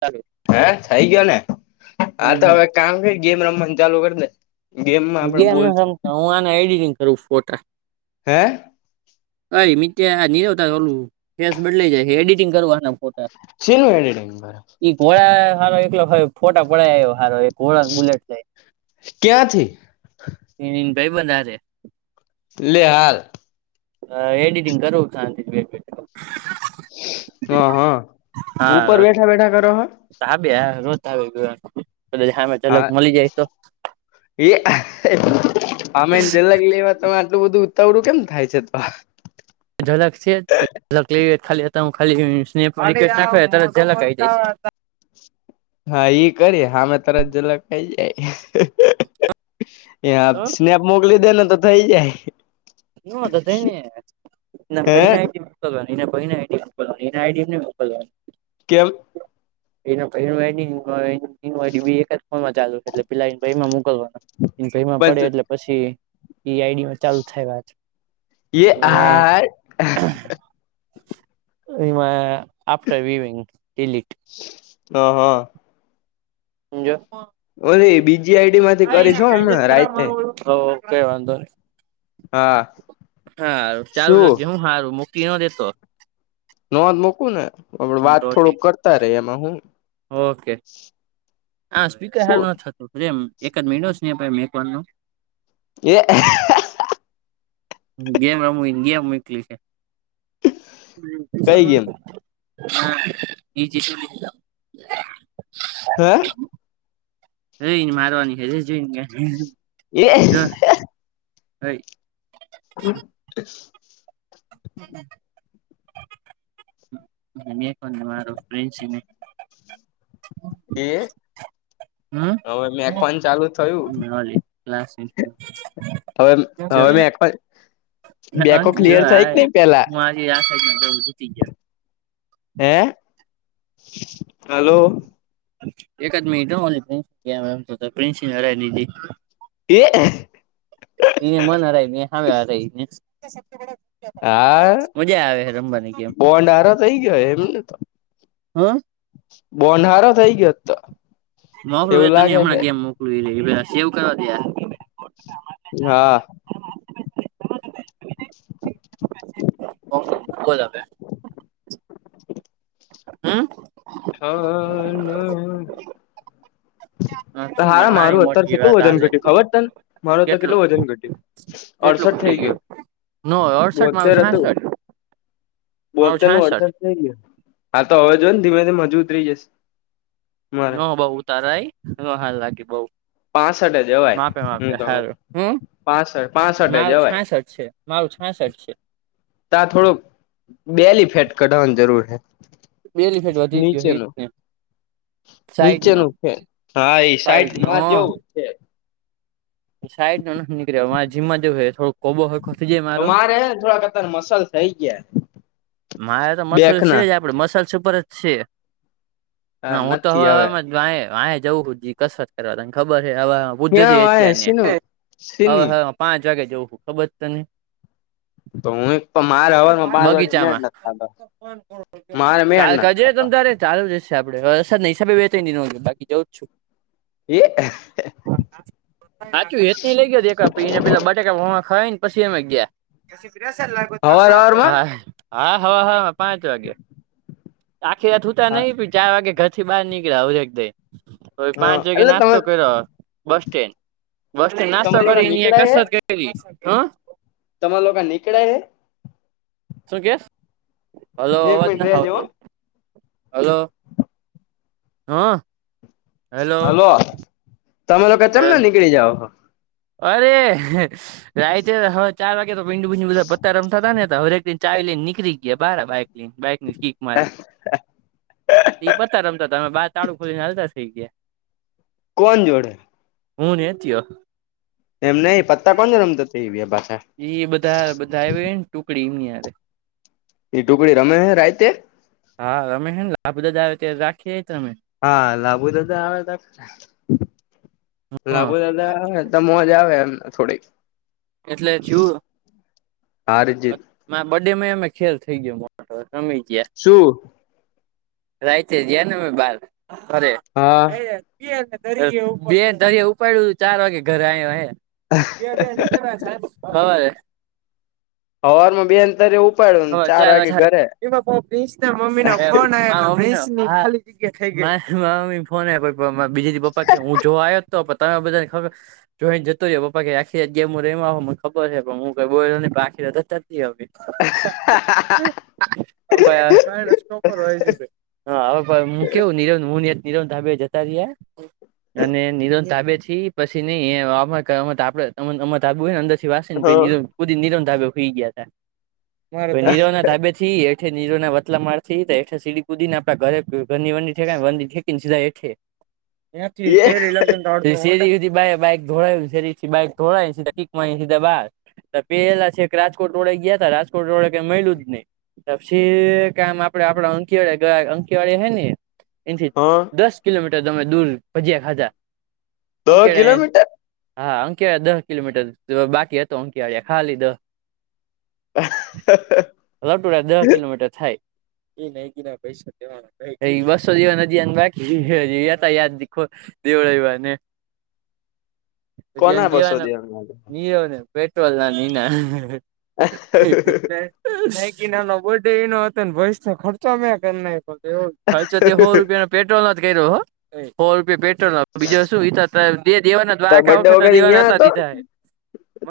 ચાલુ હે થઈ ગયો ને હા તો હમ હવે કામ કરી ગેમ રમ ચાલુ કરી દે ગેમમાં આપણે ગમે નથી બોલશું સમતા હું આને એડિટિંગ કરું ફોટા. હે અ મિત્યા નીરવતા ઓલું ફેસ બદલાઈ જાય એડિટિંગ કરુ એના ફોટા શિન એડિટિંગ [unintelligible] ઈ ઘોડા હારો એકલો ફોટા પડાવી આવ્યો હારો ઘોડા બુલેટ લય. ક્યાંથી એની ભઈબંધે હારે લે હાલ. હવે એડિટિંગ કરું છુ શાંતિ થી બેઠો બેઠો હા હા ઉપર બેઠા બેઠા કરો હ તપે આવે રોજ઼ ધાબે કરું કદાચ હામે થી હા એ આમે જલગ લ તમે આટલું બધું ઉતાવળું કેમ થાય છે તો ઝલક છેક લ ખાલી હ ખાલીપ ના ત લક આ જાય [unintelligible] હા ઈ કરી હામે તરત જલક આઈ જાય એ હા છે સ્નેપ મોકલી દે ને તો થઈ જાય નો તો થઈ ને હે [unintelligible] મોકલવાની એના ભઈને આઈડી મોકલવાની એના આઈડીને મોકલવાની કેમ એના ભાઈ નું આઈડી [unintelligible] એ એક જ ફોનમાં ચાલુ છે એટલે પેલા એના ભઈ માં મોકલવાના એના ભઈમાં પડે પણ એટલે પછી એ આઈડી મા ચાલુ થાય વાત એ અને આહા ર એની માં આફ્ટર વિવીિંગ ડીલીત હ હા જો ઓલી બીજી આઈડી માંથી કરીશ હમણાં રાઈતે હો કઈ વાંધો ની હા હારુ ચાલું શું રાખજે હો મૂકી ન દેતો નોંધ મોકું ને આપ હા વાત તો થોડુંક ઠીક કરતા રે એમાં હું ઓકે હા સ્પીકર શું સારું નથ થતું તેમ એક જ મીનિત સ્નેહ ભાઈ [unintelligible] એ ગેમ રમ ગેમ નીકલી છે કઈ ગેમ હા એ જે હે રઈ ને મારવાની હ જોઈ ને એ હોઈ [inaudible] [inaudible] મે પણને મારો ફ્રેન્ એ હવે મેખવાન ચાલુ થયું હવે હવે મે બેકો ક્લિયર થાય કે નઈ પેલા હું આ સાડવ જીતી જાય હે હાલો એક જ મિનિટ નલી પ્રિસમમ પ્રિન્સ ની હરાઈ દીધી [inaudible] એ મન હરાય હવે હરાને હા મજા આવે હ રમવાની કેમ બોન્ડ હારો થઈ ગયો એમને હ બો અંધારો થઈ ગયો તો મોકલું એ એવું તો ન લાગે હમણાં છે કેમ મોકું એ એ પેલા સેવ કરવા દયાર હા [unintelligible] [inaudible] હા ના શું મારે હા નાની મારું અત્યારે મોટી કેટલું વાત વજન હાલે ઘટ્યું ખબર છે ને મારું અત્યારે કેટલું વજન ઘટ્યું અડસઠ થઇ ગયો. ન હોય અડસઠ માં આવે છાસઠ મારું બોતેરનું છાસઠ અડચણ થઈ ગયુ હા તો હવે જોય ને ધીમે ધીમે મજૂત રઈ જશે. મારે ના બઉ તારાય ના હારું લાગે બઉ. પાસઠ જવાય માપે હું માપે તો હાર પાસઠ હમ્મ પાસઠ પાસઠે મારુ જવાય છાસ્ટ છે મારુ છાસ્ટ છે. ત થોડું બેલી ફેટ કઢાવવાની જરૂર હૈ. બેનિફિટ વધી ગયો એ જ ને સાઈડ નો નીચેનું છે હા એ સાઈડ માં જેવું છે. સાઈડ ન નથી નીકળ્યો મારે જીમમાં જેવું થડો કોબોય તો મારેને થોડા કત મસલ થઇ ગયા. મારે તો બેક મસલ છે ના જ આપડે મસાલ ઉપર જ છે હા હું તો નથી હવે હવે આ આ જવું કસરત કરવા ત ખબર હ હવા બુધજ ક્યાં હ અત્યારને શીનું હવા શીની હર પાંચ વાગે જવં છું ખબર તને તો હું એક તો મારે હવાજમાં પાંચ વાગે મેળલે બગીચામાં ને ખબ મારે મેલ કાલ નથી કરજે તમ ખાતા - ચાલુ જશે આપડે વરસાદ ના હિસાબે વચ બાકી જવ જ છું. એ સાચું હેચ ન લઇ ગય એકને પેલા બટાકા ખાય ને પછી અમે ગયા. હા હવાર હવારમાં હા હવા હ પાંચ વાગે. આખી રાત હુતા નહ ચાર વાગે ઘર થી બહાર નીકળ્યા હરેક દાઈ. તો હા પાંચ વાગ્યા એટલે નાસ્તો તમે કર્યો બસ સ્ટેન્ડ બસ સ્ટેન્ડ નાસ્તો તમે લોકો કરીને નીકળાય કસર કરીશ હં તમા લોકો ક નીકળે હ શું કેશ હલો એક અવાજ મિનિટ ના રેજો હો આવતો હલો. હા. હેલો હલો તમે લોકો કે હે ચેમના નીકળી જાવ હ. અરે રાય છે હવે ચાર વાગે તો ભીંડું ભીંડું બધા પત્તા રમતા તા ને તમે ગેટ ની ચાવી લઈને નીકળી ગયા બાર બાઈક લઈને બાઈક ની કીક મારી ને. એઈ પતા રમતા હતા અમે બાર તાળું ખોલી ને હાલતા થઈ ગયા. કોણ જોડે. હું ને હેતીયો. એમને પત્તા કોણ છે રમતો થયો વિયો પાછા. એ બધા બધા આવે ને ટુકડી એમની હારે એ ટુકડી રમે હે રાયતે. હા રમે હે ને આ બધા જાય ત્યારે રાખીએ તમે. હા લાબુ દાદા આવયા તા હા લાબુ દાદા આવે. તો મોજ આવે એમને થોડીક એટલે ચુ. હા રી જીત. બડે માં અમે ખેલ થઈ ગયો મોટો રમી ગયા. શું. રાયતે ગયા ને અમે બાર અરે. હા બે બે દરિયા ઉપાડ્યું ચાર વાગે ઘરે આવ્યો હે બે બે નની હ ખબર હે હવારે બી અંતર એવું. હ ચ એ બાપ મમ્મી [inaudible] ના કોણાલી ઠીક હે થઈ ગયું મારી મમ્મી નો ફોન બીજી દિ મારા પપ્પા કે હું જોવા આયો તો તો તમે બધાને ખબર જોઈને જતો રહ્યો પપ્પા કેઈ આખીરેત જે હું રેમા હો મને ખબર છે પણ હું કઈ બો ન આખી જ જ નથી હ. હા હા હા. ક સ્ટોકર હોય છે ભ. [inaudible] હા હવે હું કેવું નીરવ હું નીરવ ધાભે જતા રહ્યા. અને નિલ તાબે થી પછ ન એ અમ તબુ હોય [inaudible] ને અંદર હા નેુદી નીરમ ધાબે ખઈ ગયા નીરવ ના ધાબે થી [inaudible] નીરોના વતલા માર થી એઠ સીડી કુદી ને આપડા ઘરે ઘરની વંદ ઠેક ને વંદર ઠંકીને સધા એઠે. એથી એ શરી લગન શેરી સુધી બાઈ બાઈક ધોળાય શેરીથી બાઈક ધોળાય કીકી સીધીબહાર. તો પેલા છે કે રાજકોટ રોડે ગયા ત રાજકોટ રોડે કે મળિલું જ નહી. પછી કામ આપડે આપડા અંકવાળિયા ગયા અંકવાળિયા હ ને એથી હા દસ કિલોમીટર તમે દૂર ભજીયા ખાઘા દહ અંકેડા. કિલોમીટર હા અંકળયા દહ કિલોમીટર બાકી હતો અંકળિયા ખા લીદો. હા. લટુરા દહ કિલોમીટર થાય એ ન ગીના પૈસા બસો જેવા ના ધ્યાન રાખીએ એ તા યાદ દીખો દેવળવાને. કોના બસો દેવના આજે ઈઓને પેટ્રોલ ના ઇના ક નાનો બર્ ડે એ ન હતો ને ભેસ નો ખર્ચો મે કર ના એ ખર્ચો તે સો રૂપિયા ન પેટ્રોલ ન જ કર્યો હૌ સો રૂપિયા પેટ્રોલ ન તો બીજો શું દીધા હતા દેવાના તાર દ્વાકા બર્ડે વખત ના દેવાના અહિયાં હતા હતો દીધા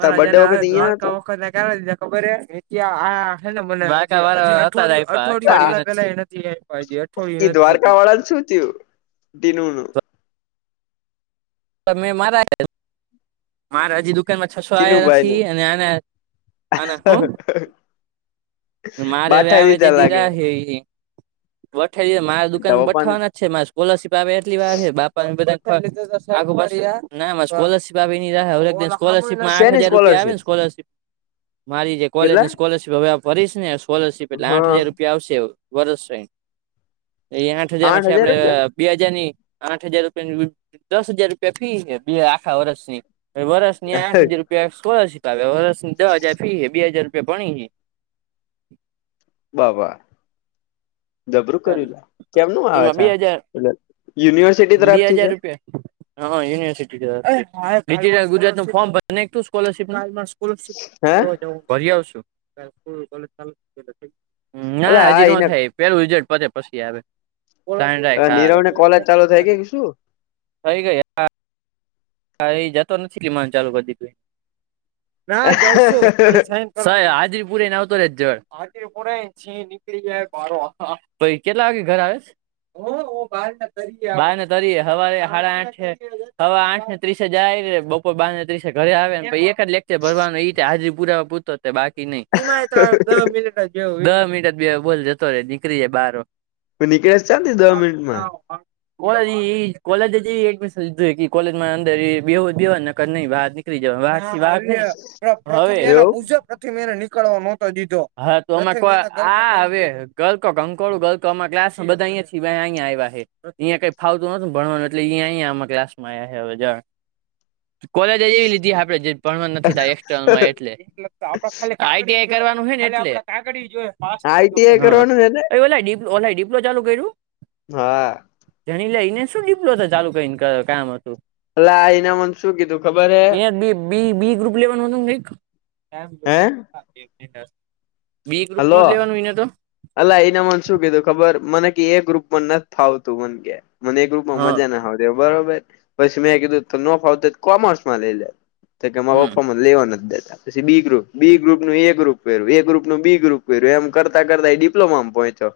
તાર બર્ડે જેને હવે વખત અહિયાં દ્વારકા હતો વખત કેવા દીધા ખબર હ આ ને મને [inaudible] અઠવાડિયમાં પેલા નથી અઠવાડિયું એ નથી થયું પુરૂ તને શું થયું દિનુનુ તમે મારા મારાજી દુ. ટીનુભાઈ નું [unintelligible] મારે હવે બાઠા આવે તે લીધા લાગે દિરા છે. વઠે મારા દુકાનમાં તારા પપ્પા ને બેઠવાના જ છે મારે સ્કોલરશીપ આવે એટલી વાર છે બાપ આગ ના બો ભી રહક દ સ્કોલરશીપમાં આઠ શેની હજાર રૂપિયા આવે સ્કોલરશીપ ને સ્કોલરશીપ મારી જે કેટલા કોલેજની સ્કોલરશીપ હવે ફરીશ ને સ્કોલરશીપ એટલે આઠ હા હજાર રૂપિયા આવશે વર્ષ એ આઠ હજાર માંથી આપડે બે હાજાર ની આઠ હજાર રૂપિયા. દસ હજાર રૂપિયા ફી હ બે આખા વરષની વરસ આઠ હજાર રૂપિયા સ્કલરશિપ આવે દસ હજાર ફી હ બે હજાર રૂપિયા પણી હ. [inaudible] બાબા. ગબરું કર્યું લ કેમનું આવે એમાં છે બે હજાર યુનિવર્સિટી તરફ થી છે. [inaudible] હા યુનિવર્સિટીટલ ગુજરાત નું ફોર્ ભને એક તું સ્કોલરશીપ ના હે ભરી આવું. અલે ના હા હજી ન એને થાય પેલું રિઝલ્ટ પતે પછી આવે. નીરવ ને કોલેજ ચાલુ થાય ગઈ શું? [unintelligible] હા એ જતો નથી કમાન ચાલુ કર દ હ જાવ છું ખાલી સા. [unintelligible] નીકળી જાય પ કેટલા વાગે ઘરે આવે? બ બારને તરીયે હવા હાડા આઠ છે હવા આઠ ને ત્રીસ હજ આવી ર બપર બાાર ને ત્રીસ ઘરે આવેને એક જ લેક્ચર ભરવાનું એ રતે હાજરી પુરાવા પૂરતો બાકી નહી મિનિટ દ મિનિ જ બોલ જતો રે નીકળી જાય બાર. [inaudible] નીકળે ચાલતી દહ મિનિટમાં કો કોલેજ જ એ એડમિશન લીધું કોલેજ માં અંદર એ બે બેવા નક નઈ બહાર નીકળ. એવું [unintelligible] મે નીકળવા મોટો દીધો હા તોમે હા હવે ગંકોળું ગ કમાં ક્લાસમાં બધા અહીંયા થી અહીંયા આવ્યા છે અહીં કંઈ ફાવતું નથીોું ભણવાનું એટલે અહીં અહીંયામા ક્લાસમાં આવ્યા છે હ જાણ કોલેજ એવી લીધી આપડે જે ભણવા નથી થ એક્સર્નલમાં એટલે આપ ખાલી આઈઆઈ કરવાનું હો ને આઈટીઆઈ કરવાનું હેને ઓ ડિપ્લો ચાલુ કર્યું? હા. જણી લઈને શું ડીપ્લો ચાલુ કરીને કામ હતું અલા આઇને મને શું કીધું ખબર હે. બ બી ગ્રુપ લેવાનું હતું કંઈક હે બી ગ્રુપ નો જ લેવાનું એને તો અ એના મને શું કીધું ખબર મને ક એ ગ્રુપ પણ નથી થ ફાવતું મને કે મને એ ગ્રુપમાં હા મજા ના આવતી બરોબર પછી મેં કીધું ત નો ફ આવતો કોમર્સ માં લઈ લે તો કેમાં હમ પપ્પામાં લેવા નથી જ દેતા પછી બી ગ્રુપ બી ગ્રુપ નું એ ગ્રુપ પર્યું એ ગ્રુપ બી ગ્રુપ કર્યું એમ કરતા કરતા ડિપ્લોમા પહોંચો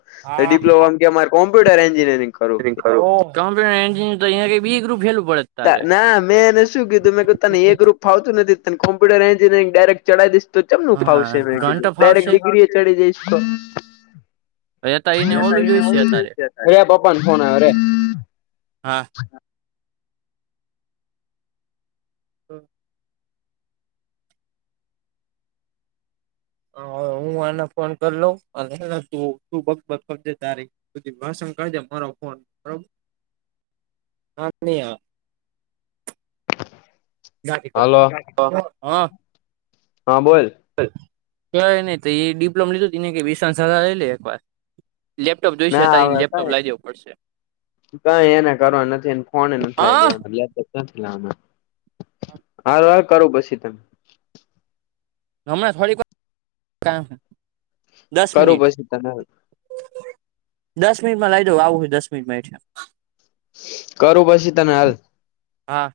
ડિપ્લોમા કે કોમપ્યટર એન્જિરીંગ કમ્પ્યુટર એન્જિનીયર કરતાં બી ગ્રુપ હેલું પડે તારે ના મેં એને શું કીધુંંતાને એક્રુપ ફાવતું નથી તને કોમ્પ્યુટર એનયરિંગ ડાયરેક્ટ ચઢાવીશ તો ચમનું હા ફાવશે મેં ઘંટ કીધું ડાયરેક્ટ ફાવશે ડિગ્રી એ ચડી જઈશ તો અતારે એને ઓલું જોઈશે અતારે હા [unintelligible] [inaudible] હ હું આને ફોન કરી લઉ [unintelligible] તારી પછી ભાષણ કાજે મારો ફોન બરોબ હા નહી હલો [unintelligible] હા હા બોલ ક નહી તો એ ડિપ્લોમ લીધું [unintelligible] લઈ લે એક વાર લેપટોપ જોઈશે હતા ના એની હવે લેપટો કઈ લઇવું પડશે. કઈ એને કરવા નથી એ ફોને નથી લાઈ હા દેવાનું. હાલ હાલ કરું પછી તમે હમણાં થોડીક વાર દસ કરું મિનિટ પછી તને દસ મિનિટમાં લઈ દો આવું હોય દસ મિનિટ માં એઠ કરું પછી તને હાલ હા